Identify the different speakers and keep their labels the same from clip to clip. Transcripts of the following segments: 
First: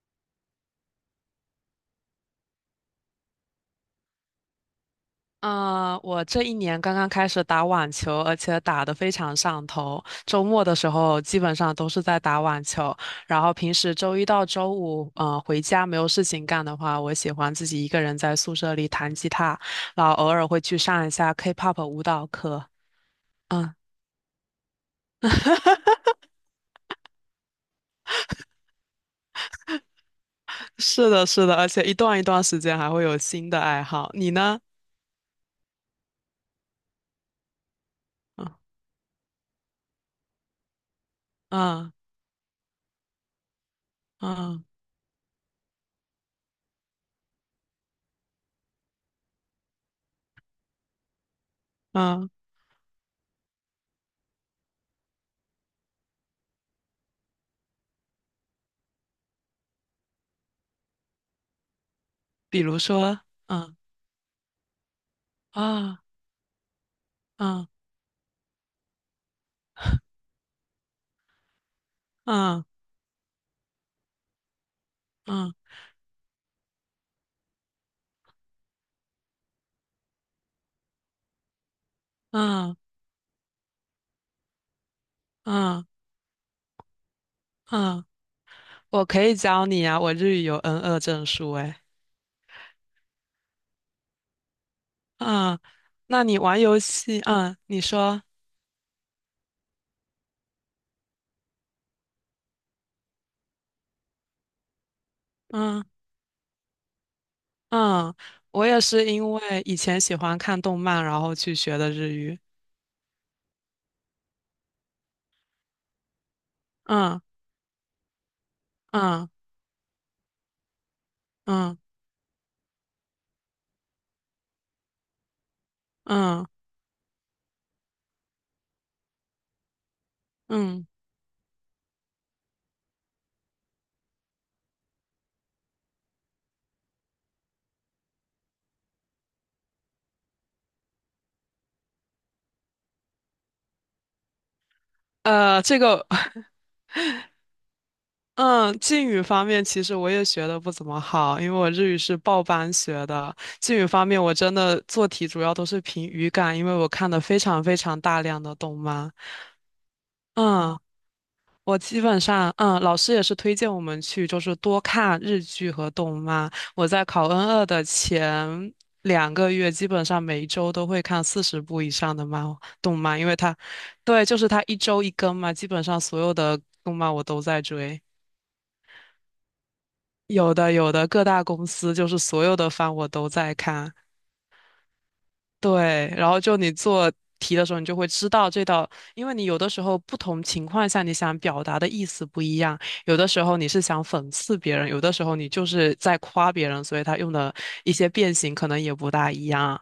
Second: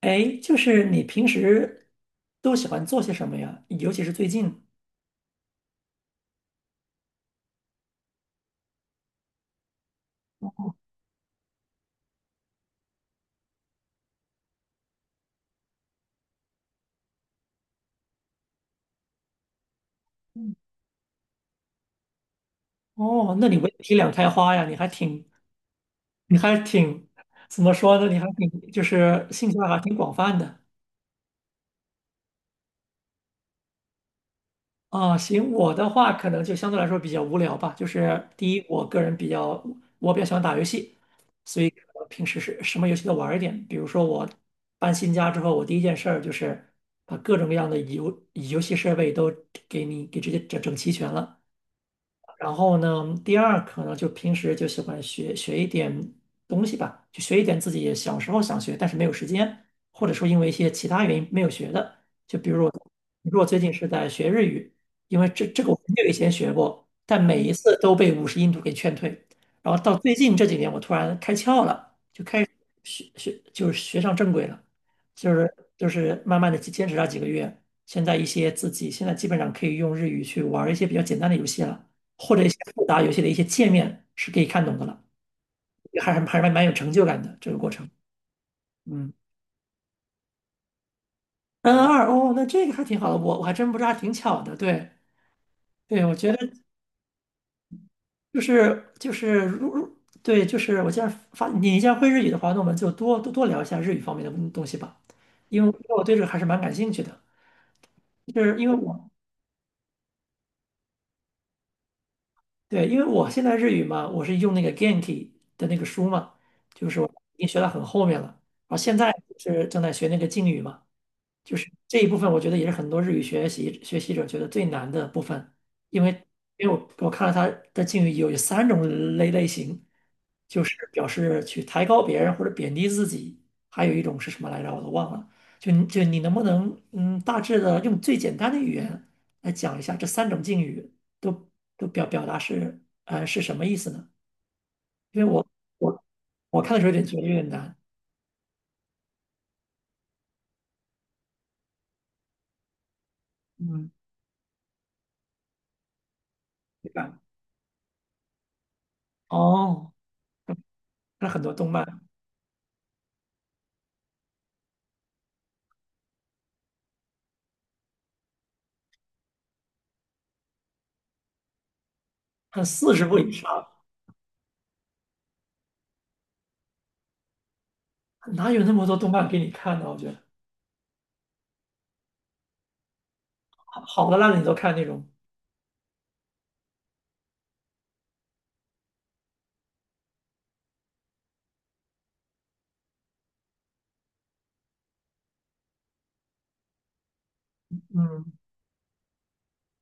Speaker 1: 哎，就是你平时都喜欢做些什么呀？尤其是最近。
Speaker 2: 嗯，我这一年刚刚开始打网球，而且打得非常上头。周末的时候基本上都是在打网球，然后平时周一到周五，回家没有事情干的话，我喜欢自己一个人在宿舍里弹吉他，然后偶尔
Speaker 1: 嗯
Speaker 2: 会去上一下 K-pop 舞蹈课。
Speaker 1: 哦，那你文
Speaker 2: 嗯，
Speaker 1: 体两开花呀，你还挺，你还挺，怎么说呢？你还挺，就是兴趣爱好挺广泛的。
Speaker 2: 是的，是的，而且一段一段时间还会有新的爱好。你呢？
Speaker 1: 行，我的话可能就相对来说比较无聊吧。就是第一，
Speaker 2: 嗯
Speaker 1: 我个人比较，我比较喜欢打游戏，所以
Speaker 2: 嗯
Speaker 1: 平时是什么游戏都玩儿一点。比如说我
Speaker 2: 嗯
Speaker 1: 搬新家之后，我第一件事儿就是把各种各样的游戏设备都给你给直接整整齐全了。
Speaker 2: 嗯，
Speaker 1: 然后呢，第二可能就平时就喜欢学一点东西吧，就学一点自己小时候想学但是没有时间，或者说因为一些其他原因没有学的。就比
Speaker 2: 比
Speaker 1: 如我，
Speaker 2: 如说，
Speaker 1: 比如我最近
Speaker 2: 嗯
Speaker 1: 是在学日语，因为这个我很
Speaker 2: 啊
Speaker 1: 久以前学过，但每一
Speaker 2: 嗯
Speaker 1: 次都被五十音图给劝退。然后到最近这几年，我突然开窍了，
Speaker 2: 嗯
Speaker 1: 学学就是学上正轨了，
Speaker 2: 嗯
Speaker 1: 慢慢的坚持了几个月，现在一些自己现在基本上可以用日语去玩一些比较简单的游戏了，或者一些
Speaker 2: 嗯
Speaker 1: 复杂游戏的一些界面是可以看懂的了，
Speaker 2: 嗯。嗯
Speaker 1: 还是蛮有成就感的这个过程。
Speaker 2: 嗯，我
Speaker 1: 嗯
Speaker 2: 可以教你啊，我日语有 n 二证书
Speaker 1: ，N
Speaker 2: 诶。
Speaker 1: 二哦，那这个还挺好的，我还真不知道，还挺巧的。对
Speaker 2: 嗯，
Speaker 1: 对，我
Speaker 2: 那
Speaker 1: 觉得
Speaker 2: 你玩游戏，嗯，你说，
Speaker 1: 就是就是如如对，就是我既然发你既然会日语的话，那我们就多聊一下日语方面的东西吧，因为因
Speaker 2: 嗯
Speaker 1: 为我对这个还是蛮感兴趣的。
Speaker 2: 嗯，
Speaker 1: 就是
Speaker 2: 我
Speaker 1: 因为
Speaker 2: 也是
Speaker 1: 我
Speaker 2: 因为以前喜欢看动漫，然后去学的日语。
Speaker 1: 对，因为我现在日语嘛，我是用那个 Genki 的那个书嘛，就是我
Speaker 2: 嗯
Speaker 1: 已经学到很后面了，然后现在
Speaker 2: 嗯
Speaker 1: 是正在学那个敬语嘛，就是
Speaker 2: 嗯
Speaker 1: 这一部分我觉得也是很多日语学习者觉得最难的部分，因为
Speaker 2: 嗯
Speaker 1: 因为我我看了他的敬语有三种类型，就是
Speaker 2: 嗯，
Speaker 1: 表示去抬高别人或者贬低自己，还有一种是什么来着？我都忘了。就你能不能嗯，大致的用最简单的语言来讲一下这三种敬语都都表达是什么意思呢？因为我
Speaker 2: 这
Speaker 1: 我
Speaker 2: 个，
Speaker 1: 我看的时候觉得有点难，
Speaker 2: 嗯，敬语方面其实我也学的不怎么好，因为我日语是报班学的。敬语
Speaker 1: 嗯，
Speaker 2: 方面，我真的做题主要都是凭语感，因为我
Speaker 1: 对
Speaker 2: 看的
Speaker 1: 吧？
Speaker 2: 非常非常大量的动漫。
Speaker 1: 哦，
Speaker 2: 嗯。
Speaker 1: 看了很多动
Speaker 2: 我
Speaker 1: 漫，
Speaker 2: 基本上，老师也是推荐我们去，就是多看日剧和动漫。我在考 N 二的前2个月，基本上每一周都会看40部以上的漫
Speaker 1: 看四
Speaker 2: 动
Speaker 1: 十
Speaker 2: 漫，
Speaker 1: 部
Speaker 2: 因
Speaker 1: 以
Speaker 2: 为它，
Speaker 1: 上，
Speaker 2: 对，就是它一周一更嘛，基本上所有的动漫我都在追，
Speaker 1: 哪有那么多动漫给你看呢？我觉得
Speaker 2: 有的各大公司就是所有的番我都在
Speaker 1: 好
Speaker 2: 看，
Speaker 1: 好的烂的你都看那种，
Speaker 2: 对，然后就你做题的时候，你就会知道这道，因为你有的时候不同情况下你想表达的意思不一样，有的时候你是想讽刺别人，有的时候你就是在夸别人，所以他用的一些
Speaker 1: 嗯，
Speaker 2: 变形可能也不大一样。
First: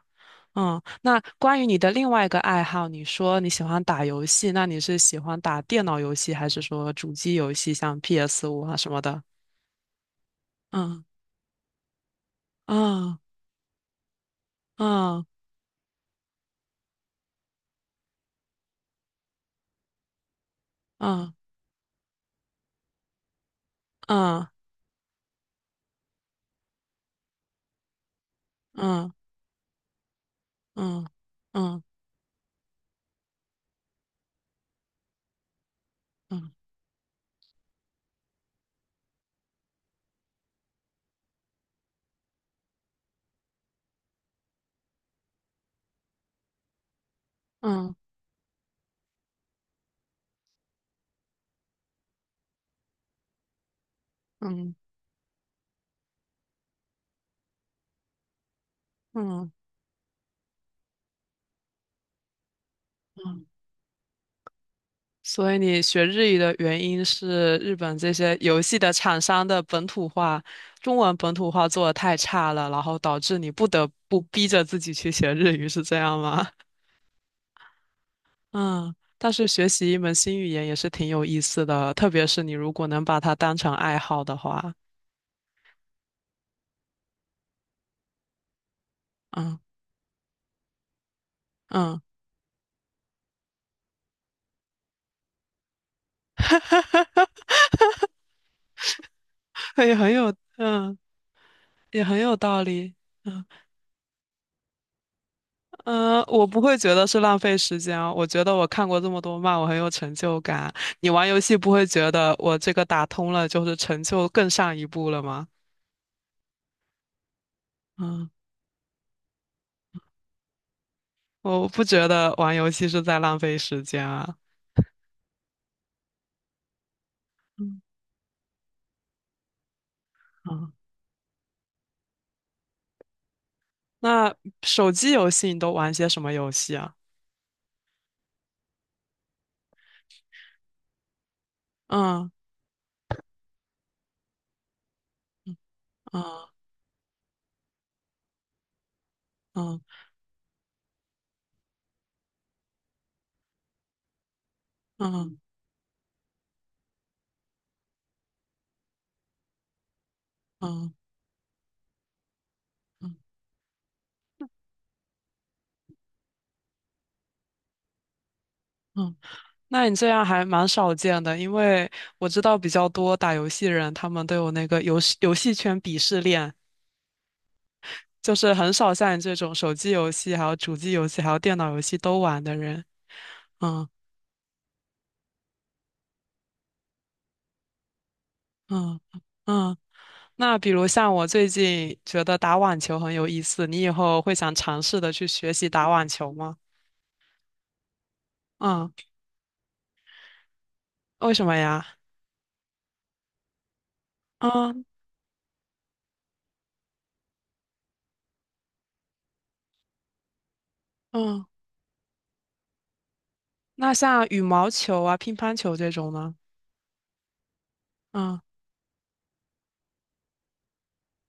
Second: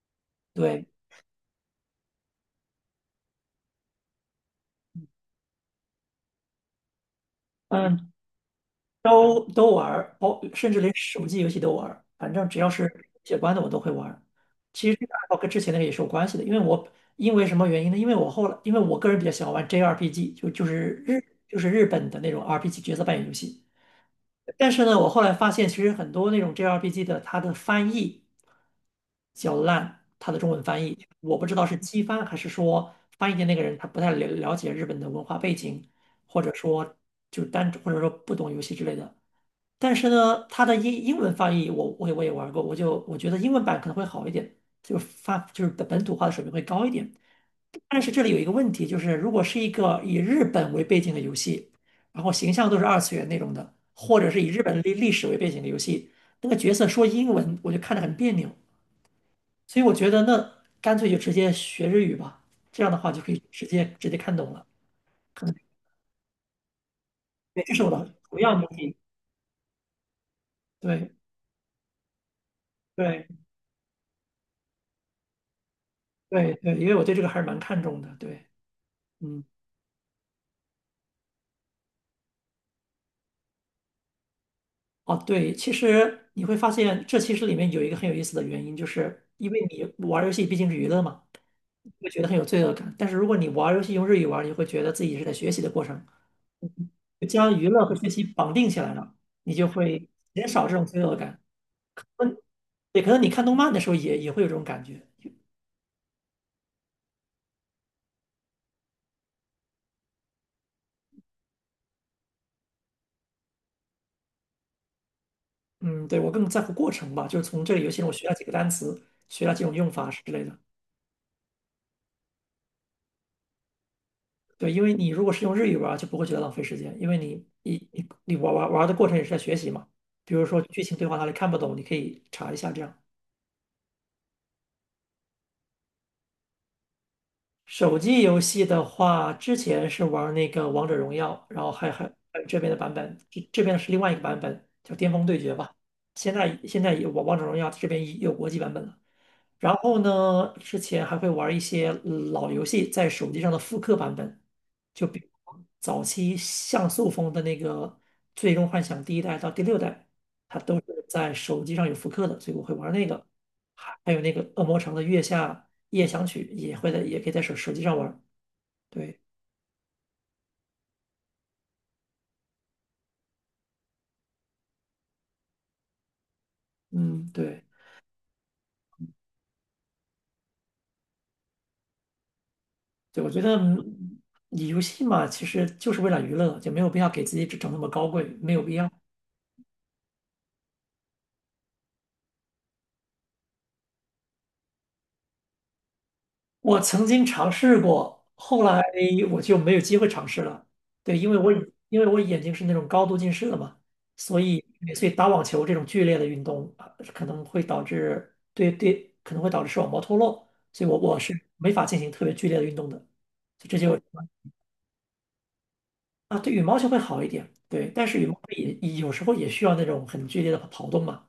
Speaker 2: 嗯，
Speaker 1: 对。
Speaker 2: 那关于你的另外一个爱好，你说你喜欢打游戏，那你是喜欢打电脑游戏，还是说主机游戏，像
Speaker 1: 嗯。
Speaker 2: PS5啊什么的？
Speaker 1: 都都玩儿，包甚至连
Speaker 2: 嗯
Speaker 1: 手机游戏都玩儿，反正只要是
Speaker 2: 嗯
Speaker 1: 写关的我都会玩儿。其实这个爱
Speaker 2: 嗯
Speaker 1: 好跟之前那个也是有关系的，因为什么原因呢？因为我个人比较喜欢玩 JRPG，就就是日
Speaker 2: 嗯
Speaker 1: 就是日本的那种 RPG 角色扮演游戏。
Speaker 2: 嗯
Speaker 1: 但是呢，我后来发现其实很多那种 JRPG 的它的翻译
Speaker 2: 嗯
Speaker 1: 较烂，它的中文翻译
Speaker 2: 嗯
Speaker 1: 我不知道是
Speaker 2: 嗯
Speaker 1: 机翻还是说翻译的那个人他不太了解日本的文化背景，或者
Speaker 2: 嗯
Speaker 1: 说或者说不懂游戏之类的。但是呢，它的英文翻译我也玩过，我觉得英文版可能会好一点，就是发就是本土化的水平会高一点。
Speaker 2: 嗯嗯。
Speaker 1: 但是这里有一个问题，就是如果是一个以日本为背景的游戏，然后形象都是二次元那种的，或者是以日本
Speaker 2: 嗯
Speaker 1: 的历史为背景的游戏，那个角色说英文我就看着很别扭，
Speaker 2: 嗯
Speaker 1: 所以我觉得那干脆就直接学日语吧，这样的话就可以
Speaker 2: 嗯，
Speaker 1: 直接看懂了，可
Speaker 2: 所
Speaker 1: 能
Speaker 2: 以你学日语的原因是
Speaker 1: 对，这
Speaker 2: 日
Speaker 1: 是我
Speaker 2: 本这
Speaker 1: 的
Speaker 2: 些
Speaker 1: 主要
Speaker 2: 游
Speaker 1: 目
Speaker 2: 戏的
Speaker 1: 的。
Speaker 2: 厂商的本土化，中
Speaker 1: 对
Speaker 2: 文本土化做的太差了，然后导
Speaker 1: 对
Speaker 2: 致你不得不逼着自己去学日语，是这样吗？
Speaker 1: 对。因为我对这个还是蛮看重的，对。
Speaker 2: 嗯，但
Speaker 1: 嗯。
Speaker 2: 是学习一门新语言也是挺有意思的，特别是你如果能把它当成爱好的话，
Speaker 1: 哦，对，其实你会发现，这其实里面有一个很有意思的原因，就是因
Speaker 2: 嗯
Speaker 1: 为你玩儿游戏毕竟是娱乐嘛，你
Speaker 2: 嗯，
Speaker 1: 会觉得很有罪恶感。但是如果你玩儿游戏用日语玩儿你会觉得自己是在学习的过程，将娱乐和学习绑定起来了，你就
Speaker 2: 也
Speaker 1: 会
Speaker 2: 很有
Speaker 1: 减少这种
Speaker 2: 嗯
Speaker 1: 罪恶感。
Speaker 2: 也很
Speaker 1: 嗯，
Speaker 2: 有道理，
Speaker 1: 对，可能你
Speaker 2: 嗯。
Speaker 1: 看动漫的时候也会有这种感觉。
Speaker 2: 嗯，我不会觉得是浪费时间啊，我觉得我看过这么多漫，我很有成就感。你玩游戏不会觉得我这个打通了就是成就更上一步了吗？
Speaker 1: 嗯，对，我更在乎过程吧，就是从这个游戏中我学
Speaker 2: 嗯，
Speaker 1: 了几个单词，学了几种用法之类的。
Speaker 2: 我不觉得玩游戏是在浪费时间啊。
Speaker 1: 对，因为你如果是用日语玩儿，就不会觉得浪费时间，因为你
Speaker 2: 嗯
Speaker 1: 你你你玩玩玩的过程也是在学习嘛。比如说
Speaker 2: 嗯，
Speaker 1: 剧情对话哪里看不懂，你可以查一下这样。
Speaker 2: 那手机游戏你都玩些什么游戏啊？
Speaker 1: 手机游戏的话，之前是玩那个《王者荣耀》，然后还还
Speaker 2: 嗯
Speaker 1: 还有这边的版本，这边是另外一个版本叫《巅峰对决》吧。现
Speaker 2: 嗯
Speaker 1: 在现在也王王者荣耀这边也有国际版本了。然
Speaker 2: 嗯
Speaker 1: 后呢，之前还会玩一些老游戏在手机上的复刻版本，就比
Speaker 2: 嗯
Speaker 1: 如早期像素风的那个《最终幻想》第一代到第六代，它都是
Speaker 2: 嗯
Speaker 1: 在手机上有复刻的，所以我会玩那
Speaker 2: 嗯
Speaker 1: 个。还有那个《恶魔城》的《月下夜想曲》也会在，也可以在手机上玩。
Speaker 2: 嗯，
Speaker 1: 对，
Speaker 2: 那你这样还蛮少见的，因为我知道比较多打游戏人，他们都有那个游戏圈鄙视链。
Speaker 1: 嗯，对，
Speaker 2: 就是很少像你这种手机游戏、还有主机游戏、还有电脑游戏都玩的人。
Speaker 1: 对，我觉得
Speaker 2: 嗯
Speaker 1: 你游戏嘛，其实就是为了娱乐，就没有必要给自己整整那么高贵，没有必要。
Speaker 2: 嗯嗯。那比如像我最近觉得打网球很有意思，你以后会想尝试的去学习打网球吗？
Speaker 1: 我曾经尝试过，后来
Speaker 2: 嗯，
Speaker 1: 嗯我就没有机会尝试了。对，
Speaker 2: 为什么呀？
Speaker 1: 因为我眼睛是那种高度近视的嘛，所以
Speaker 2: 嗯
Speaker 1: 所以打网球这种剧烈的运动啊，可能会导致可能会导致视网膜脱落，所以我是
Speaker 2: 嗯。
Speaker 1: 没法进行特别剧烈的运动的。就这就
Speaker 2: 那像羽毛球啊、乒乓球这种呢？
Speaker 1: 啊，对，羽毛球会好一点，对，但是羽毛球
Speaker 2: 嗯
Speaker 1: 也有时候也需要那种很剧烈的跑动嘛，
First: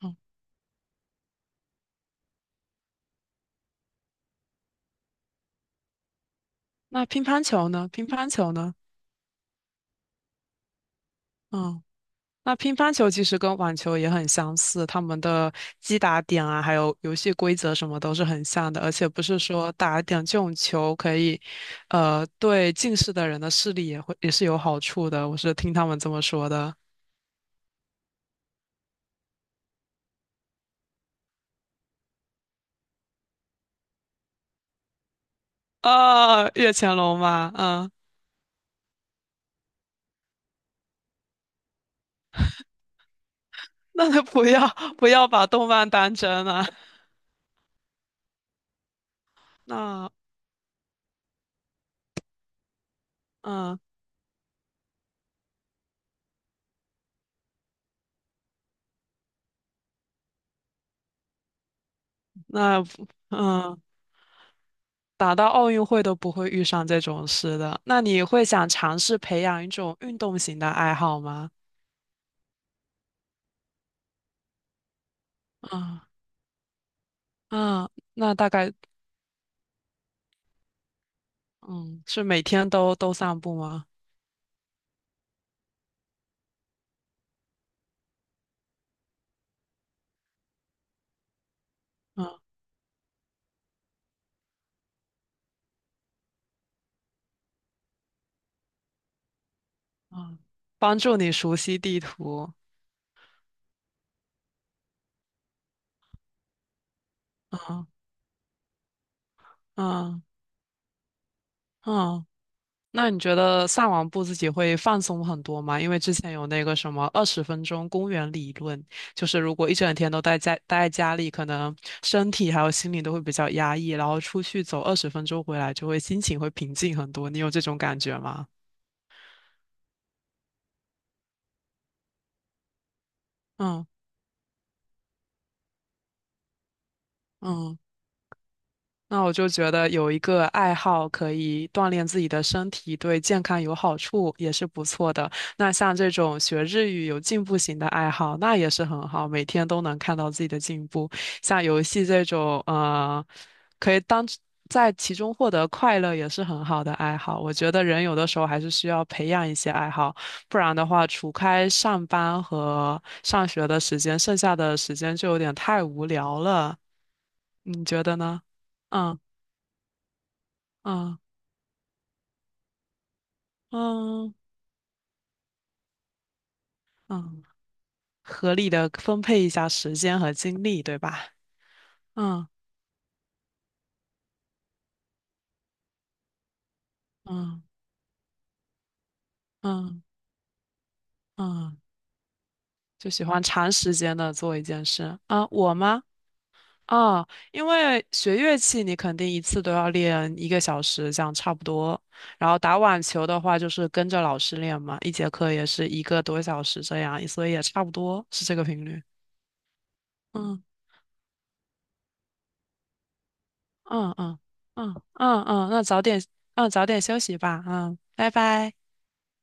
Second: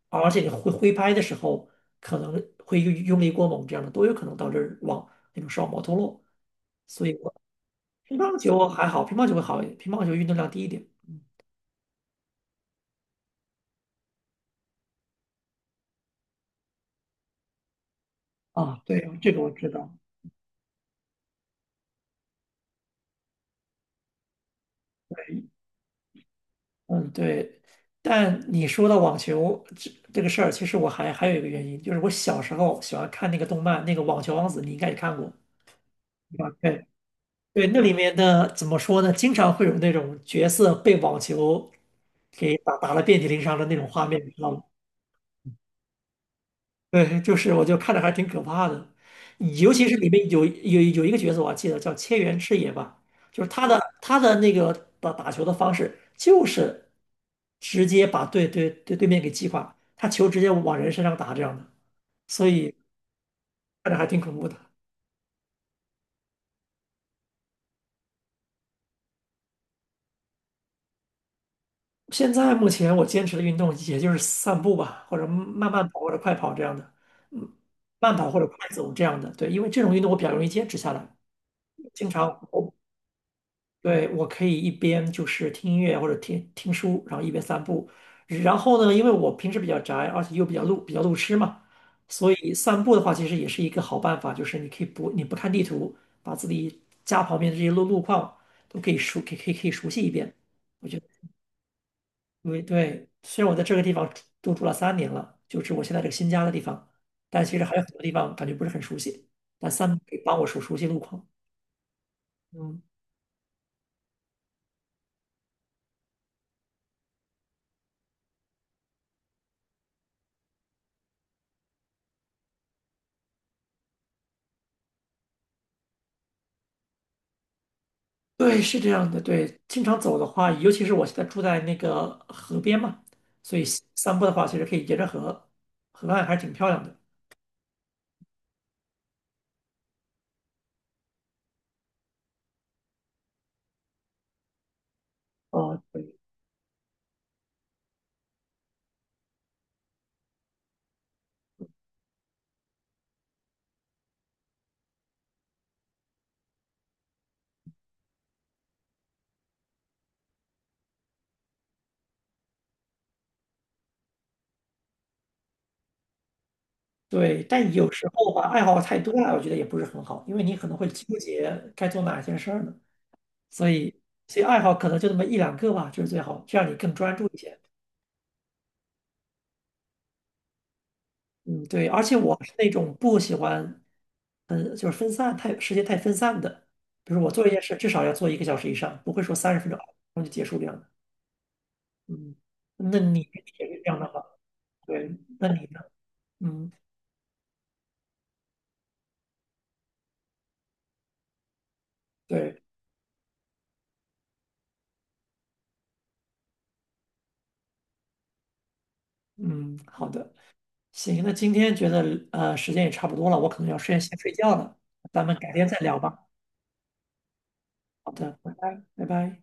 Speaker 2: 嗯。
Speaker 1: 而且你挥拍的时候可能会用力过猛，这样的都有可能导致网那种视网膜脱落。
Speaker 2: 那
Speaker 1: 所以
Speaker 2: 乒
Speaker 1: 我
Speaker 2: 乓球呢？乒
Speaker 1: 乒
Speaker 2: 乓
Speaker 1: 乓
Speaker 2: 球
Speaker 1: 球
Speaker 2: 呢？
Speaker 1: 还好，乒乓球会好一点，乒乓球运动量低一点。
Speaker 2: 嗯。那乒乓球其实跟网球也很相似，他们的击打点啊，还有游戏规则什么都是很像的，
Speaker 1: 啊，
Speaker 2: 而且
Speaker 1: 对，
Speaker 2: 不
Speaker 1: 这
Speaker 2: 是
Speaker 1: 个我知
Speaker 2: 说
Speaker 1: 道。
Speaker 2: 打点这种球可以，对近视的人的视力也是有好处的。我
Speaker 1: 对
Speaker 2: 是听他们这么说的。
Speaker 1: 嗯，对。但你说到网球这个事儿，其实我还有一个原因，就是我小时候喜欢看那个动漫，那个《网球王子》，你应该也看过。对
Speaker 2: 啊，
Speaker 1: 吧
Speaker 2: 越
Speaker 1: 对
Speaker 2: 前龙嘛，
Speaker 1: 对，那
Speaker 2: 嗯，
Speaker 1: 里面的怎么说呢？经常会有那种角色被网球给打了遍体鳞伤的那种 画
Speaker 2: 那就
Speaker 1: 面，你知
Speaker 2: 不
Speaker 1: 道吗？
Speaker 2: 要不要把动漫当真了。
Speaker 1: 对，就是我就看着还挺可怕的，尤其是里
Speaker 2: 那
Speaker 1: 面有一个角色我还记得叫千原赤野吧，就是他
Speaker 2: 嗯，
Speaker 1: 的他的那个打球的方式就是直接把对面给击垮，他球直接往人身上打这样的，所以
Speaker 2: 那嗯，
Speaker 1: 看着还挺恐怖的。
Speaker 2: 打到奥运会都不会遇上这种事的。那你会想尝试培养一种运动型的爱好吗？
Speaker 1: 现在目前我坚持的运动也就是散步吧，或者慢慢跑或
Speaker 2: 嗯。
Speaker 1: 者快跑这样的，嗯，
Speaker 2: 啊，
Speaker 1: 慢跑
Speaker 2: 那
Speaker 1: 或者
Speaker 2: 大
Speaker 1: 快
Speaker 2: 概
Speaker 1: 走这样的。对，因为这种运动我比较容易坚持下来。
Speaker 2: 嗯，
Speaker 1: 经
Speaker 2: 是
Speaker 1: 常
Speaker 2: 每天
Speaker 1: 我
Speaker 2: 都散步吗？
Speaker 1: 对我可以一边就是听音乐或者听听书，然后一边散步。然后呢，因为我平时比较宅，而且又比较路痴嘛，
Speaker 2: 嗯
Speaker 1: 所以散步的话其实也是一个好办法，你可以不看地图，把自己家旁边的这些路况都可以熟可以可以可以熟悉一遍。
Speaker 2: 嗯，
Speaker 1: 我觉
Speaker 2: 帮
Speaker 1: 得。
Speaker 2: 助你熟悉地图。
Speaker 1: 对对，虽然我在这个地方住了三年了，就是我现在这个新家的地方，但其实还有
Speaker 2: 嗯
Speaker 1: 很多地方感觉不是很熟悉。但三步可以
Speaker 2: 嗯
Speaker 1: 帮我熟悉路况。
Speaker 2: 嗯，
Speaker 1: 嗯，
Speaker 2: 那你觉得散完步自己会放松很多吗？因为之前有那个什么二十分钟公园理论，就是如果一整天都待在家里，可能身体还有心理都会比较压抑，然后出去走二十分钟回来，就会心情会平静很多。你有这种感觉吗？
Speaker 1: 对，是这样的。对，经常走的话，尤其是我现在住在那个河边嘛，所以
Speaker 2: 嗯
Speaker 1: 散步的话，其实可以沿着河岸，还是挺漂亮的。
Speaker 2: 嗯，那我就觉得有一个爱好可以锻炼自己的身体，对健康有好处，也是不错的。那
Speaker 1: 哦，
Speaker 2: 像这
Speaker 1: 对
Speaker 2: 种学日语有进步型的爱好，那也是很好，每天都能看到自己的进步。像游戏这种，可以当在其中获得快乐，也是很好的爱好。我觉得人有的时候还是需要培养一些爱好，不然的话，除开上班和上学的时间，剩下的时间就有点太无聊了。
Speaker 1: 对，但
Speaker 2: 你
Speaker 1: 有
Speaker 2: 觉
Speaker 1: 时
Speaker 2: 得
Speaker 1: 候
Speaker 2: 呢？
Speaker 1: 吧，爱好太多
Speaker 2: 嗯。
Speaker 1: 了，我觉得也不是很好，因为你可能会纠
Speaker 2: 嗯
Speaker 1: 结该做哪件事儿呢。所以，
Speaker 2: 嗯
Speaker 1: 所以爱好可能就那么一两个吧，就是最好，这样你更专注一
Speaker 2: 嗯，
Speaker 1: 些。
Speaker 2: 合理的分配一下时间和精力，对吧？
Speaker 1: 嗯，对，而且我
Speaker 2: 嗯
Speaker 1: 是那种不喜欢，嗯，就是分散太时间太分散的，比如我做一件
Speaker 2: 嗯
Speaker 1: 事至少要做1个小时以上，不会说30分钟然
Speaker 2: 嗯
Speaker 1: 后就结束这样的。
Speaker 2: 嗯，
Speaker 1: 嗯，那
Speaker 2: 就
Speaker 1: 你
Speaker 2: 喜
Speaker 1: 也
Speaker 2: 欢长
Speaker 1: 是这
Speaker 2: 时
Speaker 1: 样的
Speaker 2: 间
Speaker 1: 吗？
Speaker 2: 的做一件事
Speaker 1: 对，
Speaker 2: 啊，
Speaker 1: 那你
Speaker 2: 我
Speaker 1: 呢？
Speaker 2: 吗？
Speaker 1: 嗯，
Speaker 2: 啊，因为学乐器你肯定一次都要练一个小时，这样差不多。然后
Speaker 1: 对，
Speaker 2: 打网球的话，就是跟着老师练嘛，一节课也是一个多小时这样，所以也差不多是这个频率。
Speaker 1: 嗯，好的，
Speaker 2: 嗯
Speaker 1: 行，那今天觉得时间也差不多了，我可能要睡
Speaker 2: 嗯
Speaker 1: 先睡
Speaker 2: 嗯
Speaker 1: 觉了，
Speaker 2: 嗯
Speaker 1: 咱们
Speaker 2: 嗯
Speaker 1: 改天
Speaker 2: 嗯，
Speaker 1: 再
Speaker 2: 那
Speaker 1: 聊
Speaker 2: 早点
Speaker 1: 吧。
Speaker 2: 休息吧，嗯，
Speaker 1: 好
Speaker 2: 拜
Speaker 1: 的，拜
Speaker 2: 拜。
Speaker 1: 拜，拜拜。